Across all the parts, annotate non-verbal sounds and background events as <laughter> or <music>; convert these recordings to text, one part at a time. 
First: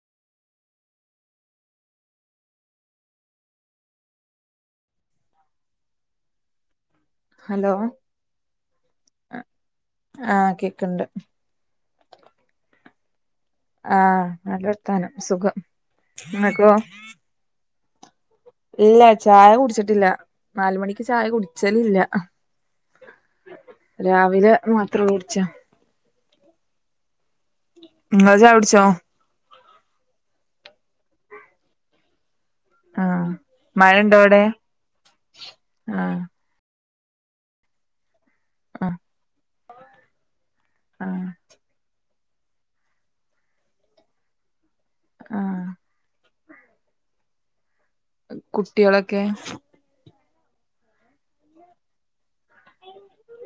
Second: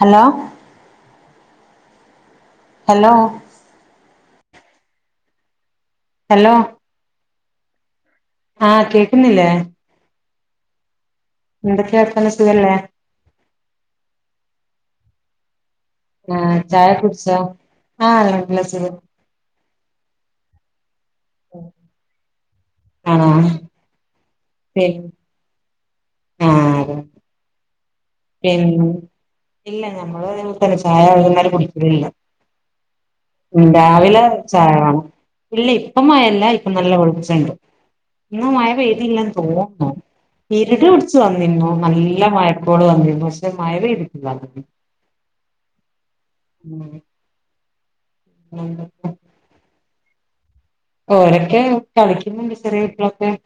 Hello hello hello hello ആഹ് കേക്കുന്നില്ലേ. ആഹ കേക്കണ്ട് എന്തൊക്കെയാ വർത്താനം സുഖല്ലേ ആഹ് നല്ലർത്താനം സുഖം ആഹ ഇങ്ങക്കോ ചായ കുടിച്ചോ ആ ഇല്ല ചായ കുടിച്ചിട്ടില്ല നാലുമണിക്ക് ചായ കുട്ച്ചലില്ല. ആണോ രാവിലെ മാത്രളു കുട്ച്ചാ ആ അതെ, ഇങ്ങള് ചായ കുട്ച്ചോ? ഇല്ല നമ്മള് അതെപോലെത്തന്നെ ചായ വെകുന്നേരം കുടിക്കലില്ല. ആഹ് ഉം മഴണ്ടോ രാവിലെ അവിടെ ചായ വേണം. ഇല്ല ഇപ്പ ആഹ് മഴ ഇല്ല ഇപ്പോ നല്ല വെളി വെളിച്ചണ്ട്. ഇന്ന് മഴ ആഹ് പെയ്തില്ലന്ന് തോന്നുന്നു. ഇരുട് പിടിച്ചു ആഹ് വന്നിരുന്നു നല്ല മഴക്കോള് വന്നിരുന്നു പക്ഷെ മഴ പെയ്ത്ട്ടില്ല. ആഹ മ്മ്. കുട്ട്യാളൊക്കെ. ഓരൊക്കെ കളിക്കുന്നുണ്ട് ചെറിയ കുട്ട്യാള്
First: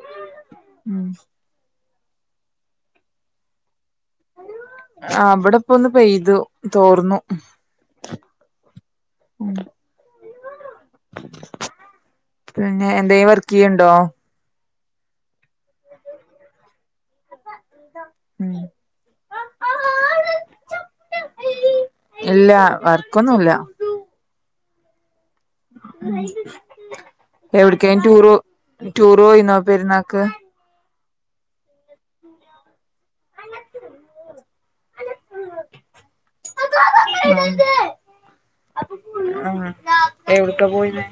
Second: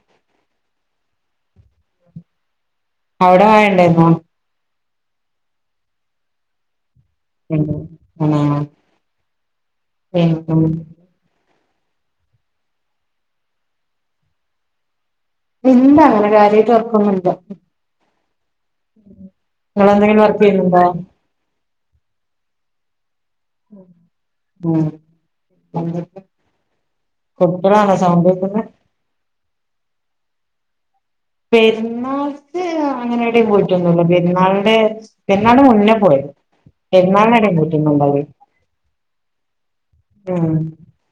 ഉം അവ്ടെ മഴണ്ടായിരുന്നോ? ആ ഇവിടെപ്പോന്ന് പെയ്തു തോർന്നു. ഹ്മ്മ് ആഹ് <inaudible> എനിക്കും പിന്നെ എന്തേം വർക്ക് ചെയ്ണ്ടോ? ഇല്ലാ അങ്ങനെ കാര്യമായിട്ട് വർക്കൊന്നുമില്ല. ഉം ഇങ്ങളെന്തെങ്കിലും വർക്ക് ചെയ്യുണ്ടോ. ഇല്ല വർക്കൊന്നുല്ല. ഉം. എന്തൊക്കെ കുട്ടികളാണോ എവിട്കേം ടൂർ സൗണ്ട് കേക്കുന്നെ ടൂർ പോയിന്നോ പെരുന്നാക്ക്. ക് പെരുന്നാൾക്ക് ഇഹ്‌ ആ. അങ്ങനെടയും പോയിട്ടൊന്നുമില്ല പെരുന്നാളിന് പെരുന്നാളിന്റെ മുന്നേ പോയി. പെരുന്നാളിനെവിടേം പോയിട്ടൊന്നുണ്ടാവിലെയ്‌ ആഹ എവുട്കാ പോയിന്നെ.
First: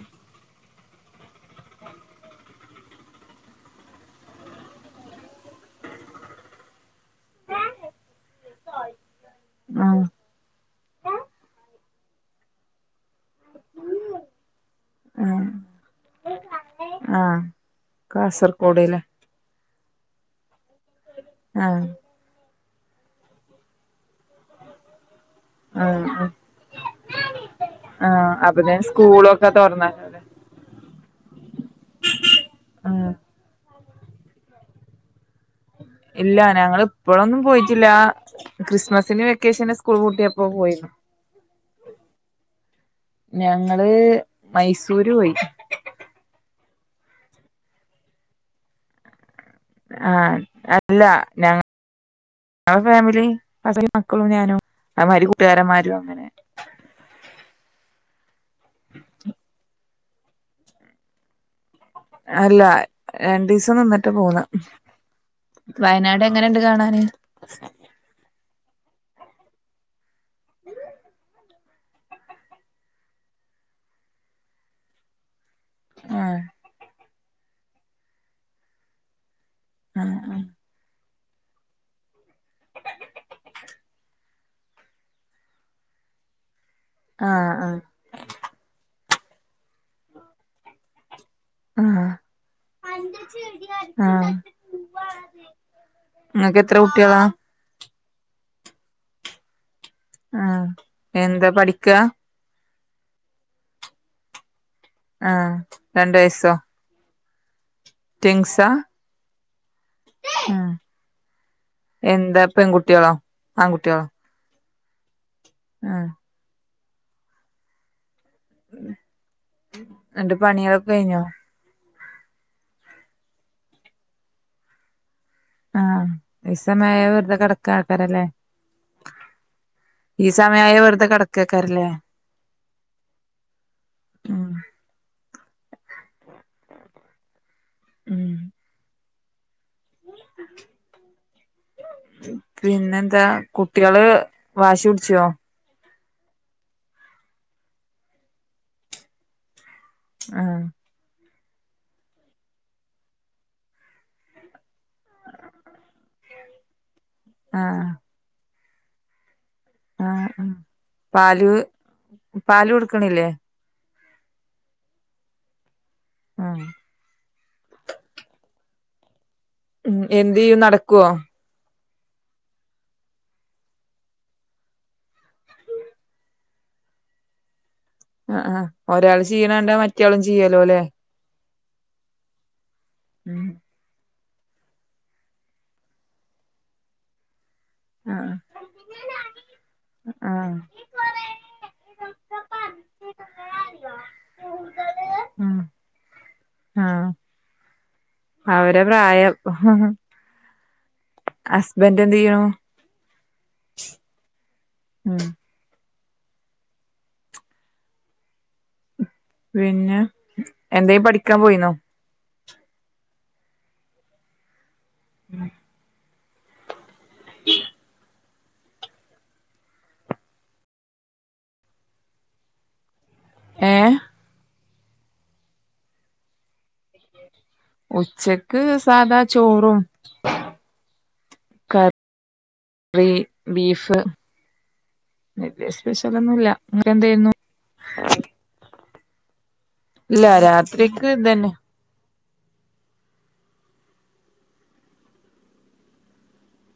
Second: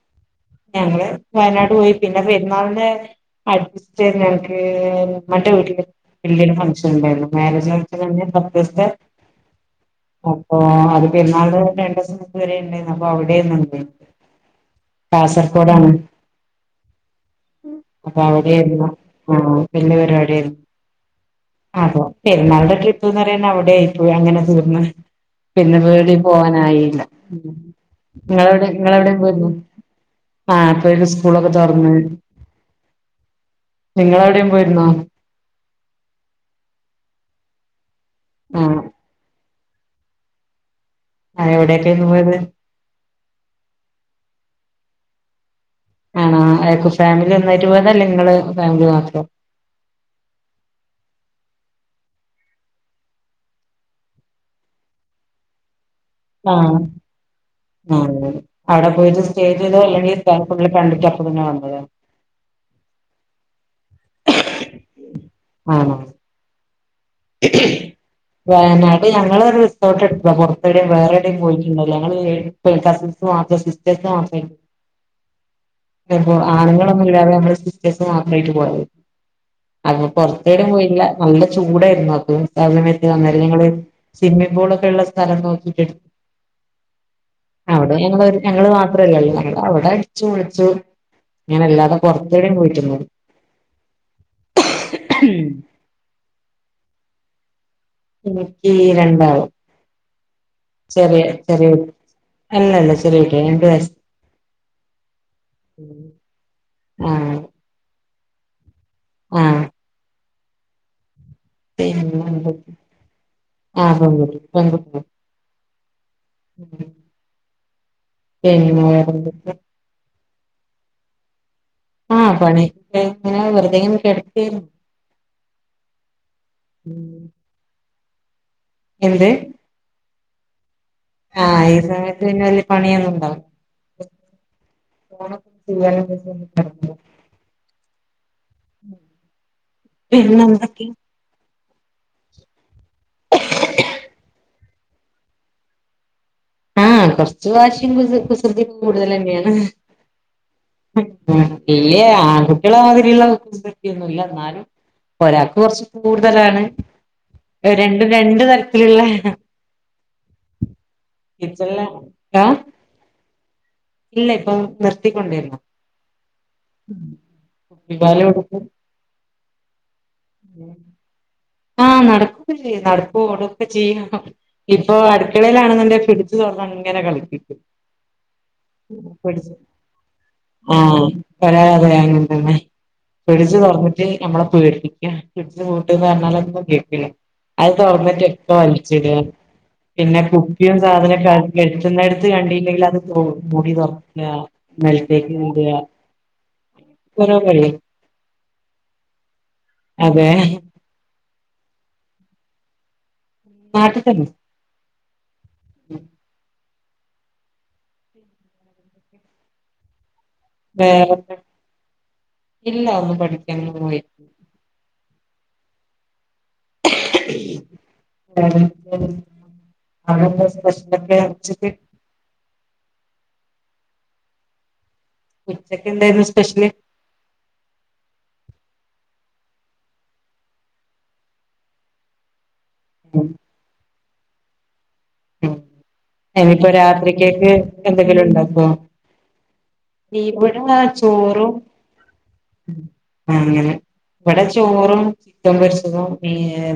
ഞങ്ങള് വയനാട് പോയി പിന്നെ പെരുന്നാളിന് അടുത്തനെ ഞക്ക്. മന്റെ വീട്ടില് വലിയയൊരു ഫങ്ക്ഷന് ഉണ്ടായിരുന്നു മാരേജ് പോലത്തെതന്നെ പതീസ്ത്തെ. ആഹ് അപ്പൊ അത് പെരുന്നാളിന് രണ്ടീസം വരെ ഉണ്ടായി അപ്പൊ അവിടെന്ന്ണ്ടയ്ന് ആഹ് കാസർഗോഡാണ് ആഹ് അപ്പ അവിടായിരുന്നു കാസർഗോഡ്ല്ലേ മ്മ് വലിയ പരിവാടിയായിരുന്നു ആഹ് അതോ പെരുന്നാളിന്റെരു ട്രിപ്പ്ന്ന് പറയാൻ അവിടെയയി പോയി അങ്ങനെ തീർന്ന്. പിന്നെവിടെ ആഹ് പോവാനായില്ല ആഹ് നിങ്ങളവിടെ അപ്പതേന് നിങ്ങളെവിടെ പോയ്രുന്നു സ്കൂളൊക്കെ തുറന്നല്ലേ ആഹ അപ്പൊയെക് സ്കൂളൊക്കെ ത്തോർന്ന് ഉം നിങ്ങള എവിടെയും പോയിരുന്നോ ഇല്ല ഞങ്ങ ഇപ്പോഴൊന്നും പോയിട്ടില്ല ആ ക്രിസ്മസിന് വെക്കേഷന് വെക്കേഷന് സ്കൂൾ പൂട്ടിയപ്പോ പോയി ആ എവിടെക്കാരുന്നു പോയത് ഞങ്ങള് മൈസൂര് പോയി ആണോ ഫാമിലി ഒന്നായിട്ട് പോയതല്ലെ ഇങ്ങള് അതോ ഇങ്ങൾ മാത്രോ ആഹ അല്ല ഞങ്ങൾ ഞങ്ങളെ ഫാമിലി അസ്ബൻറ്റും മക്കളും ഞാനും ആമാരി കൂട്ടുകാരന്മാരും അങ്ങനെ ആഹ ആ അവിടെ പോയിട്ട് സ്റ്റേ ചെയ്ത അല്ലെങ്കിൽഅവിടെ ഫുള്ള് കണ്ടിട്ട് അപ്പ തന്നെ വന്നത് അല്ല രണ്ടു ദിവസം നിന്നിട്ട് പോന്ന് വയനാട് എങ്ങനെണ്ട് കാണാൻ വനാ അപ്പൊ ഞങ്ങള് ഒരു റിസോർട്ട് എട്ടോ പുറവിടെയും വേറെവിടെേയും പോയിട്ടുണ്ട ഞങ്ങള്ൾ കസിൻസ് മാത്ര സിസ്റ്റേസ് മാത്രേ അപ്പ ആഹ് ആനുങ്ങളൊന്നും ഇല്ലാതെ നമ്മെ സിസ്റ്റേഴ്സ് മാത്രയിട്ട് പോയരുന്നു അപ്പൊ ആഹ് പൊറത്തെടെ പോയില്ല നല്ല ചൂടാ <unintelligible> ഞങ്ങള് സ്വിമ്മിം പൂളൊക്കെ ഉള്ള സ്ഥലം നോക്കിട്ടെടു ആഹ് ആഹ് അവിടെ ഞങ്ങള് ഞങ്ങള് മാത്രല്ലള്ളോ ഞങ്ങളവിടെ അടിച്ചു പൊളിച്ച് ഇങ്ങന ആഹ് അല്ലാതെ ആഹ് പൊറത്തെടെ പോയിട്ടില്ല ആഹ് ഉം ഇങ്ങക്ക് എത്ര ട്ടിയള? എനിക്ക് രണ്ടാള് ആഹ് ചെറിയ എന്താ ചെറിയ പഠിക്കാ അല്ലല്ല ചെറിയ കുട്ട്യാള രണ്ട് വയ ആ രണ്ട് വയസ്റ്റോ? ട്‌വിങ്സാ? ആ ഉം എന്താ പിന്നെ പെൺകുട്ടികളോ ആഹ് ആൺകുട്ടികളോ? പെൺകുട്ടി ആ ഉം പിന്നെ റൊന്തൊക്കെ അന്റെ പണികളൊക്കെ കഴിഞ്ഞോ? ആ പണി ഇങ്ങനെ വെറുതെങ്ങനെ കെടക്കയിരുന്നു ആ ഇ സമയ വെറുതെ കെടക്കക്കാരല്ലേ എന്ത് ഈ സമയായ വെ ആ ഈ സമയത്ത് പിന്നെ വല്യ പണിയൊന്നുംണ്ടാവുല. ഉം <unintelligible> ഉം പിന്നെ എന്തൊക്കെ? പിന്നെ എന്താ കുട്ടികള് വാശി പിട്ച്ചോ? ആ കൊറച്ചു വാശിം കുസൃതിം കൂടുതൽ തന്നെയാണ് ആ ല്ലേ ആൺകുട്ടികളതിരിയുള്ള കുസൃതി ഒന്നുല്ല ന്നാലും ഒരാക്ക് കൊറച്ച് കൂടുതലാണ് രണ്ടും രണ്ടു തരത്തില്ള്ള ആ അ പാല് ആഹ് പാല് കൊടുക്ക്ണില്ലേ ഇല്ല ഇപ്പം നിർത്തിക്കൊണ്ടിരുന്നു. ആഹ് കുപ്പി പാല് കൊട്ക്കും. ഉം എന്ത്‌ ചെയ്യും നടക്കൊ? ആഹ് നടക്കുകൊക്കെ ചെയ്യും നടക്കും ഓടൊക്കെ ചെയ്യും ഇപ്പൊ അടുക്കളയിലാണെന്നുണ്ടെങ്കിൽ ഫ്രിഡ്ജ് തൊറന്ന അങ്ങനെ കളിക്കും ആ ആ ഒരാള് ചെയ്യണണ്ട മറ്റേയാളും ചെയ്യാലോ അല്ലെ? വരാതെയങ്ങനെ ഉം പിടിച്ചു തൊറന്നിട്ട് നമ്മളെ പേടിപ്പിക്ക ഇട്ട് പൂട്ട് പറഞ്ഞാലോന്നും കേൾക്കില്ല. അത് തുറന്നിട്ടൊക്കെ ആഹ് വലിച്ചിട പിന്നെ ആഹ് കുപ്പിയും സാധനൊക്കെ ആക്കി എത്തുന്നിടത്തു ത് കണ്ടില്ലെങ്കിൽ അത് മൂടി തുറക്ക നിലത്തേക്ക് ഉം ഇട ആഹ് ക്കൊരൊ <unintelligible> അവരെ പ്രായം അതെ ഹസ്ബൻഡ് എന്ത് ചെയ്ണു? നാട്ടിൽ തന്നെ ഉം ഉ പിന്നെ എന്തങ്കിലും വേറെ പഠിക്കാൻ പോയിന്നോ? ഇല്ല ഒന്ന് പഠിക്കാൻ ഒന്നും പോയില്ല ഉം <unintelligible> അവിടെന്താ സ്പെഷ്യൽ ഒക്കെ ഉച്ചക്ക് ഏഹ് ഉച്ചക്ക് എന്തായിരുന്നു സ്പെഷ്യല്? ഉച്ചക്ക് സാധാ ചോറും കറി ബീഫ് ഉ വലിയ സ്പെഷ്യലൊന്നുല്ല ഇനിയിപ്പോ ഇങ്ങക്കെന്തേരുന്നു രാത്രിക്കേക്ക് എന്തെങ്കിലും ഉണ്ടോക്കൊ? ഇല്ല ഇവിടെ രാത്രിക്ക് ഇതന്നെ ചോറും അങ്ങനെ ഇവിടെ ചോറും ചിക്കൻ പൊരിച്ചതും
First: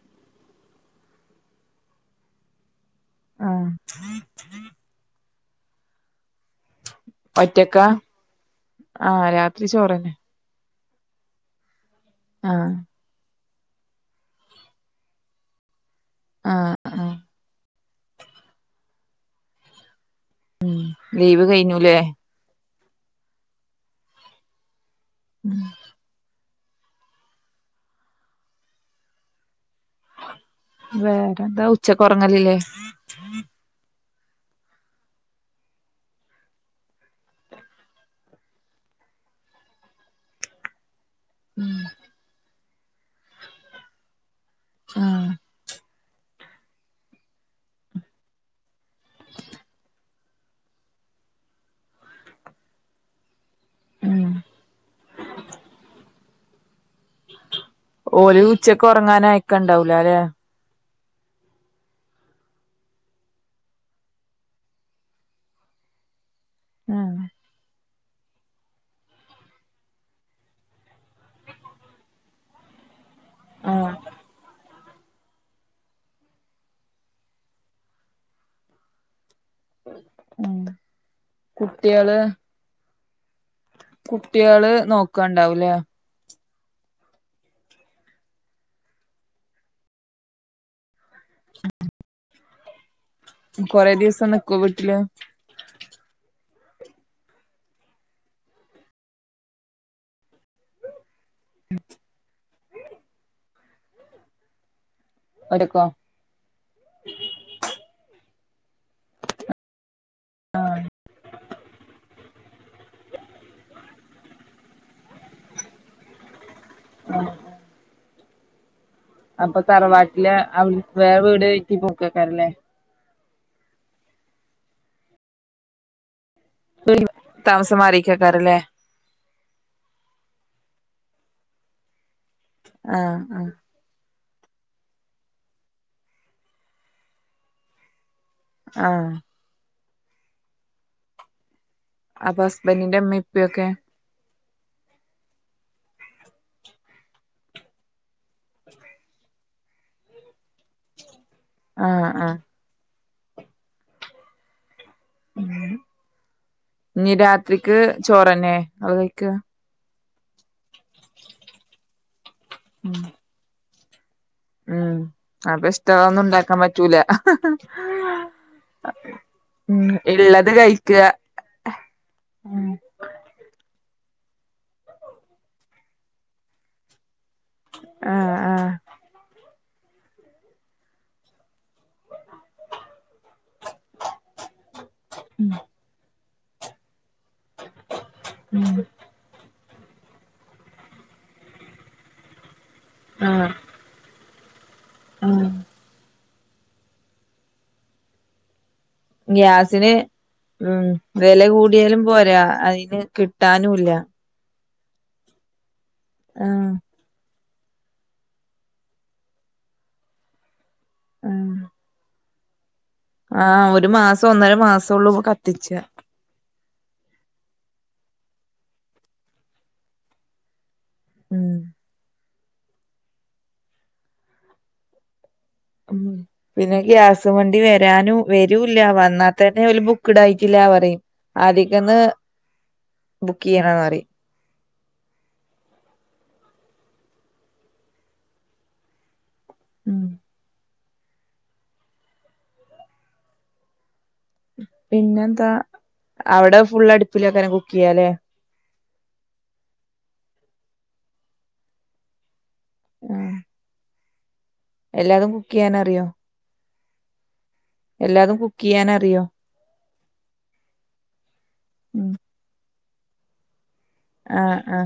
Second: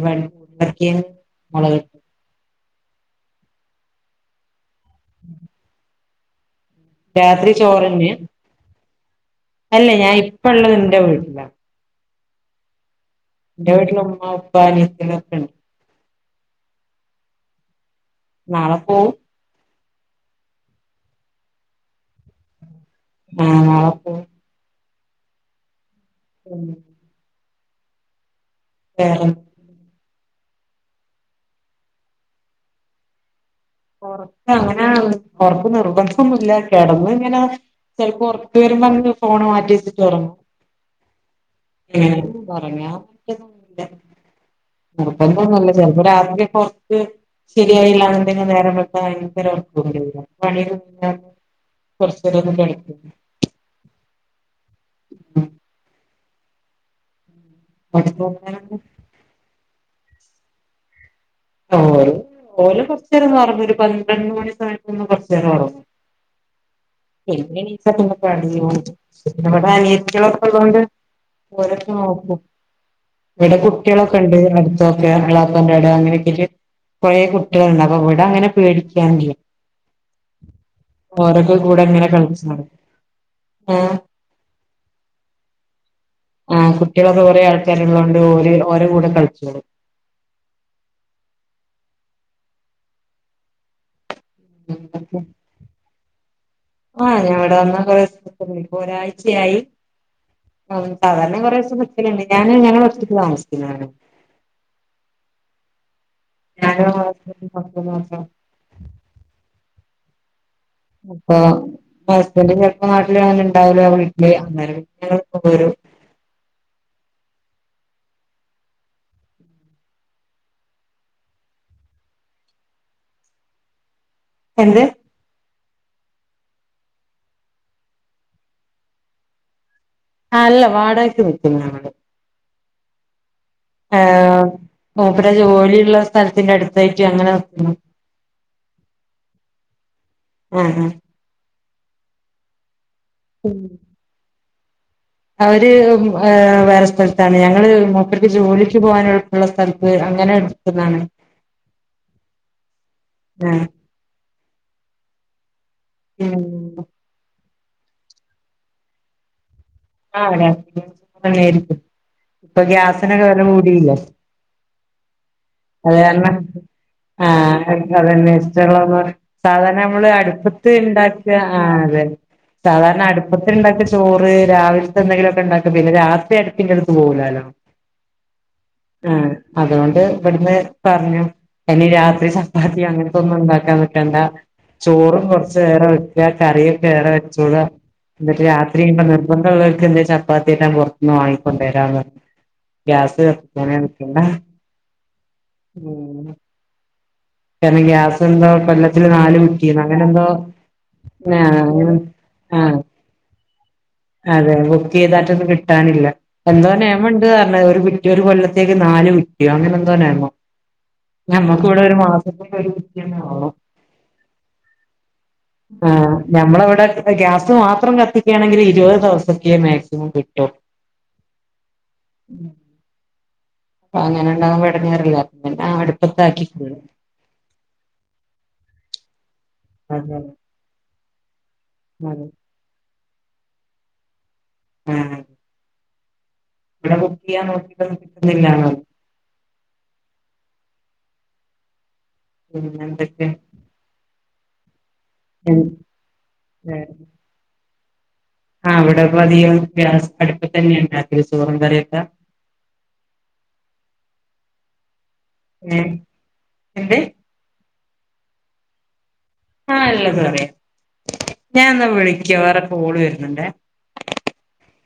പരി മുളകിട്ടതും. <unintelligible> ആഹ രാത്രി ചോർ ഒറ്റക്കാ ന്നെ ആഹ് രാത്രി അല്ല ചോറന്നെ ഞാൻ ഇപ്പള്ളത്ണ്ട്.. ന്റെ വീട്ടില ആഹ എന്റെ വീട്ടിലിൽ മ്മ ഉപ്പ അനിയത്തികൾ ഒക്കെ ഉണ്ട്. ആഹ ആഹ നാളെ പോവും. ഉം ലീവ് കഴിഞ്ഞുല്ലേ..? ആഹപ്പ ഉം ഉം വേറെ ന്താ വേറെന്താ ഉച്ചക്കുറങ്ങലില്ലേ?? ഒറക്ക് അങ്ങന ഉറക്ക് നിർബന്ധന്നുമില്ല കിടന്ന് ഇങ്ങനാ ചെലപ്പോ ഉറക്ക് വരുമ്പോ അങ്ങ് ഫോണ് മാറ്റി വെച്ചിട്ട് ഉറങ്ങും. ആഹ് നിർബന്ധം ഒന്നുമില്ല ചിലപ്പോ അ രാത്രി ഉറക്ക് ശരിയായില്ല ന്നുണ്ടെങ്കിൽ നേരത്തെ - ഭയങ്കര ഉറക്ക് വരുമായി കൊറചെരൊന്ന് കിടക്കും ഉം ഉം ഓല് ഉച്ചക്ക് ഉറങ്ങാന ആയക്കണ്ടാവല അല്ലേ? <unintelligible> ഓര് കൊറച്ചു നേരം ഒന്ന് ഉറങ്ങും ഒരു പന്ത്രണ്ട് മണി സമയത്ത് ഒന്നു കൊറച്ചുനേരം ഉറങ്ങും ആഹ് പിന്നെ എണ്ണിച്ച പിന്നെ <inaudible> അനിയത്തിയൊക്കെ ഉള്ളോണ്ട് ഓരോക്കെ നോക്കും ഇവിടെ ആഹ് കുട്ടികളൊക്കെ ഉണ്ട് അടു <unintelligible> ഇള്ളപാൻ്റെ അവിടെ അങ്ങനെയൊക്കെ ആയിട്ട് കുറെ കുട്ടികളുണ്ട് അപ്പൊ ഇവിടെ അങ്ങനെ പേടിക്കാനില്ല ഉം ഓരോക്കെ കൂടെ ഇങ്ങനെ കുട്ടികള് കളിച്ച് നടക്കും ആഹ് കുട്ടികള് നോക്കണ്ടാവൂലേ ആ കുട്ടികളൊക്കെ കുറെ ആൾക്കാര് ഉള്ളോണ്ട് ഓര് ഓര്ടെ കൂടെ കളിച്ചോളും കൊറെ ദിവസം നിക്കോ വീട്ടില് ആ ഞാനിവിടെ വന്നാ കൊറെ ദിവസം നിക്കും ഇപ്പൊ ഒരാഴ്ചയായി സാധാരണ കുറെ ദിവസം നിക്കലണ്ട് ഞാന് <unintelligible> താമസിക്കുന്നാണ് ഓരുക്കോ ഞാന് <inaudible> അപ്പോ ഹസ്ബൻഡ് ചിലപ്പോ നാട്ടിലങ്ങനെ ഉണ്ടാവില്ല വീട്ടില് അന്നേരംഞങ്ങൾ ഇപ്പൊ പോരും <unintelligible> ആ അപ്പൊ തറവാട്ടില് അവ വേറെ വീട് വച്ച് പോക്ക <inaudible> ക ല്ലേ എന്ത് പി താമസം മാറിയിക്കക്കാരല്ലേ ആ അല്ല വാടകക്ക് നിക്കുന്നു ഞങ്ങള് ആഹ് ആ ആ മൂപ്പരെ ജോലിയുള്ള സ്ഥലത്തിന്റെ അടുത്തായിട്ട് അങ്ങനെ നിക്കുന്നു ആ മം മം അപ്പൊ ഹസ്ബന്റിന്റെ ഇമ്മി ഉം ഇപ്പിയൊക്കെ അവര് വേറെ സ്ഥലത്താണ് ഞങ്ങള് മുപ്പർക്ക് ജോലിക്ക് പോകാനുള്ള ള്ള സ്ഥലത്ത് അങ്ങനെ എടുത്തതാണ് ആ ആ ആ മം മം രാത്രിക്ക് ചോറന്നെ ആണോ കഴിക്ക ആ <inaudible> രാത്രിക്ക് ചോറ് തന്നെ ആയിരിക്കും ഇപ്പൊ ഗ്യാസിനൊക്കെ വില കൂടിയില്ലേ ഉം അപ്പൊ ഇഷ്ടള്ളതൊന്നും അതുകാരണം ഉണ്ടാക്കാൻ പറ്റൂല ആ അതന്നെഇഷ്ട്ട ഒള്ള <unintelligible> സാധാരണ ഉം നമ്മള് ഇള്ളത് അടുപ്പത്ത് കഴിക്ക ഉണ്ടാക്കിയ ആ അതെന്നെ സാധാരണ അടുപ്പത്തി ഉണ്ടാക്കിയ ചോറ് രാവിലത്തെ എന്തെങ്കിലുവൊക്കേ ഉണ്ടാക്കും പിന്നെ രാത്രി അടുപ്പിന്റെ അടുത്ത് പോകൂ ലലോ ആ ആ അതുകൊണ്ട് ഇവിടുന്ന് പറഞ്ഞു ഇനി രാത്രി ചപ്പാത്തി അങ്ങനത്തെ ഒന്നും ഉണ്ടാക്കാൻ നിക്കണ്ട ചോറും കുറച്ച് ഏറെ കറിയൊക്കെ വേ റെ വെച്ചോള എന്നിട്ട് രാത്രി ഉം <unintelligible> നിർബന്ധവോളൊര് ചപ്പാത്തി എല്ലാം പുറത്തുനിന്ന് വാങ്ങിക്കൊണ്ട വരാന്ന് പറഞ്ഞ് ഗ്യാസ് ആഹ് കത്തിക്കാനേ നിക്കണ്ട ഉം മം കാരണം ഗ്യാസ് എന്തോ കൊല്ലത്തില് നാല് കുറ്റിന്ന് അങ്ങനെ എന്തോ മം വില ആഹ് അങ്ങനെ കൂടിയാലും പോരാ ആഹ് അതിന് കിട്ടാനും ഇല്ല അതെ ബുക്ക് ചെയ്താട്ടൊന്ന് കിട്ടാനില്ല എന്തോ ആഹ് നിയമുണ്ട് എന്ന് പറഞ്ഞ് ഒരു കുറ്റി ഒരു കൊല്ലത്തേക്ക് നാല് കുറ്റിയോ അങ്ങനെ എന്തോ നിയമം ഞമ്മക്ക് ഇവിടെ ഒരുമാസം സം വരും ആ ഒരു മാസം ഒന്നര മാസവുള്ളൂ കത്തിച്ച ഞമ്മളവ്ടെ ഗ്യാസ് മാത്രം കത്തിക്കാണെങ്കിൽ ഇരുപത് ദിവസതെക്ക് മാക്സിമം കിട്ടും ഉം ഉം അപ്പൊ അങ്ങനെണ്ടാമ്പോ ഇടങ്ങേറല്ലേ ഉ പിന്നെ ഗ്യാസ് വണ്ടി വരാനും വരൂല്ല വന്നാ തന്നെ ഓരു അതെ ബുക്ക്ടായിട്ടില്ല പറയും ആദ്യക്കന്ന് അതെ ബുക്ക് ചെയണമറിയ് ഉംഉ വ്ടെ ബുക്കെയ്യാൻ നോക്കിട്ടൊന്നും പറ്റു ന്നില്ലാണ്പറയ് ഉം പിന്നെന്തൊക്കേ ണ് പിന്നെന്താ അവിടെ ഫുള്ളടുപ്പിലൊക്കെനെ കുക്ക് ചെയ്യാലേ ആഹ അവിടെപ്പ അധികം ഗ്യാസടുപ്പ് തന്നെയ ഉണ്ടക്കൽ ചോറും കറിയൊക്കെ ആഹ എല്ലാതും ഏഹ് കുക്ക്യ്യാനറിയോ എന്ത് എല്ലാതും കുക്ക്യ്യാനറിയോ? ആഹ എല്ലതറിയാ ഞാനെന്നാ വിളിക്ക വേറെ കോള് വരുന്നുണ്ടെ ആഹ ആഹ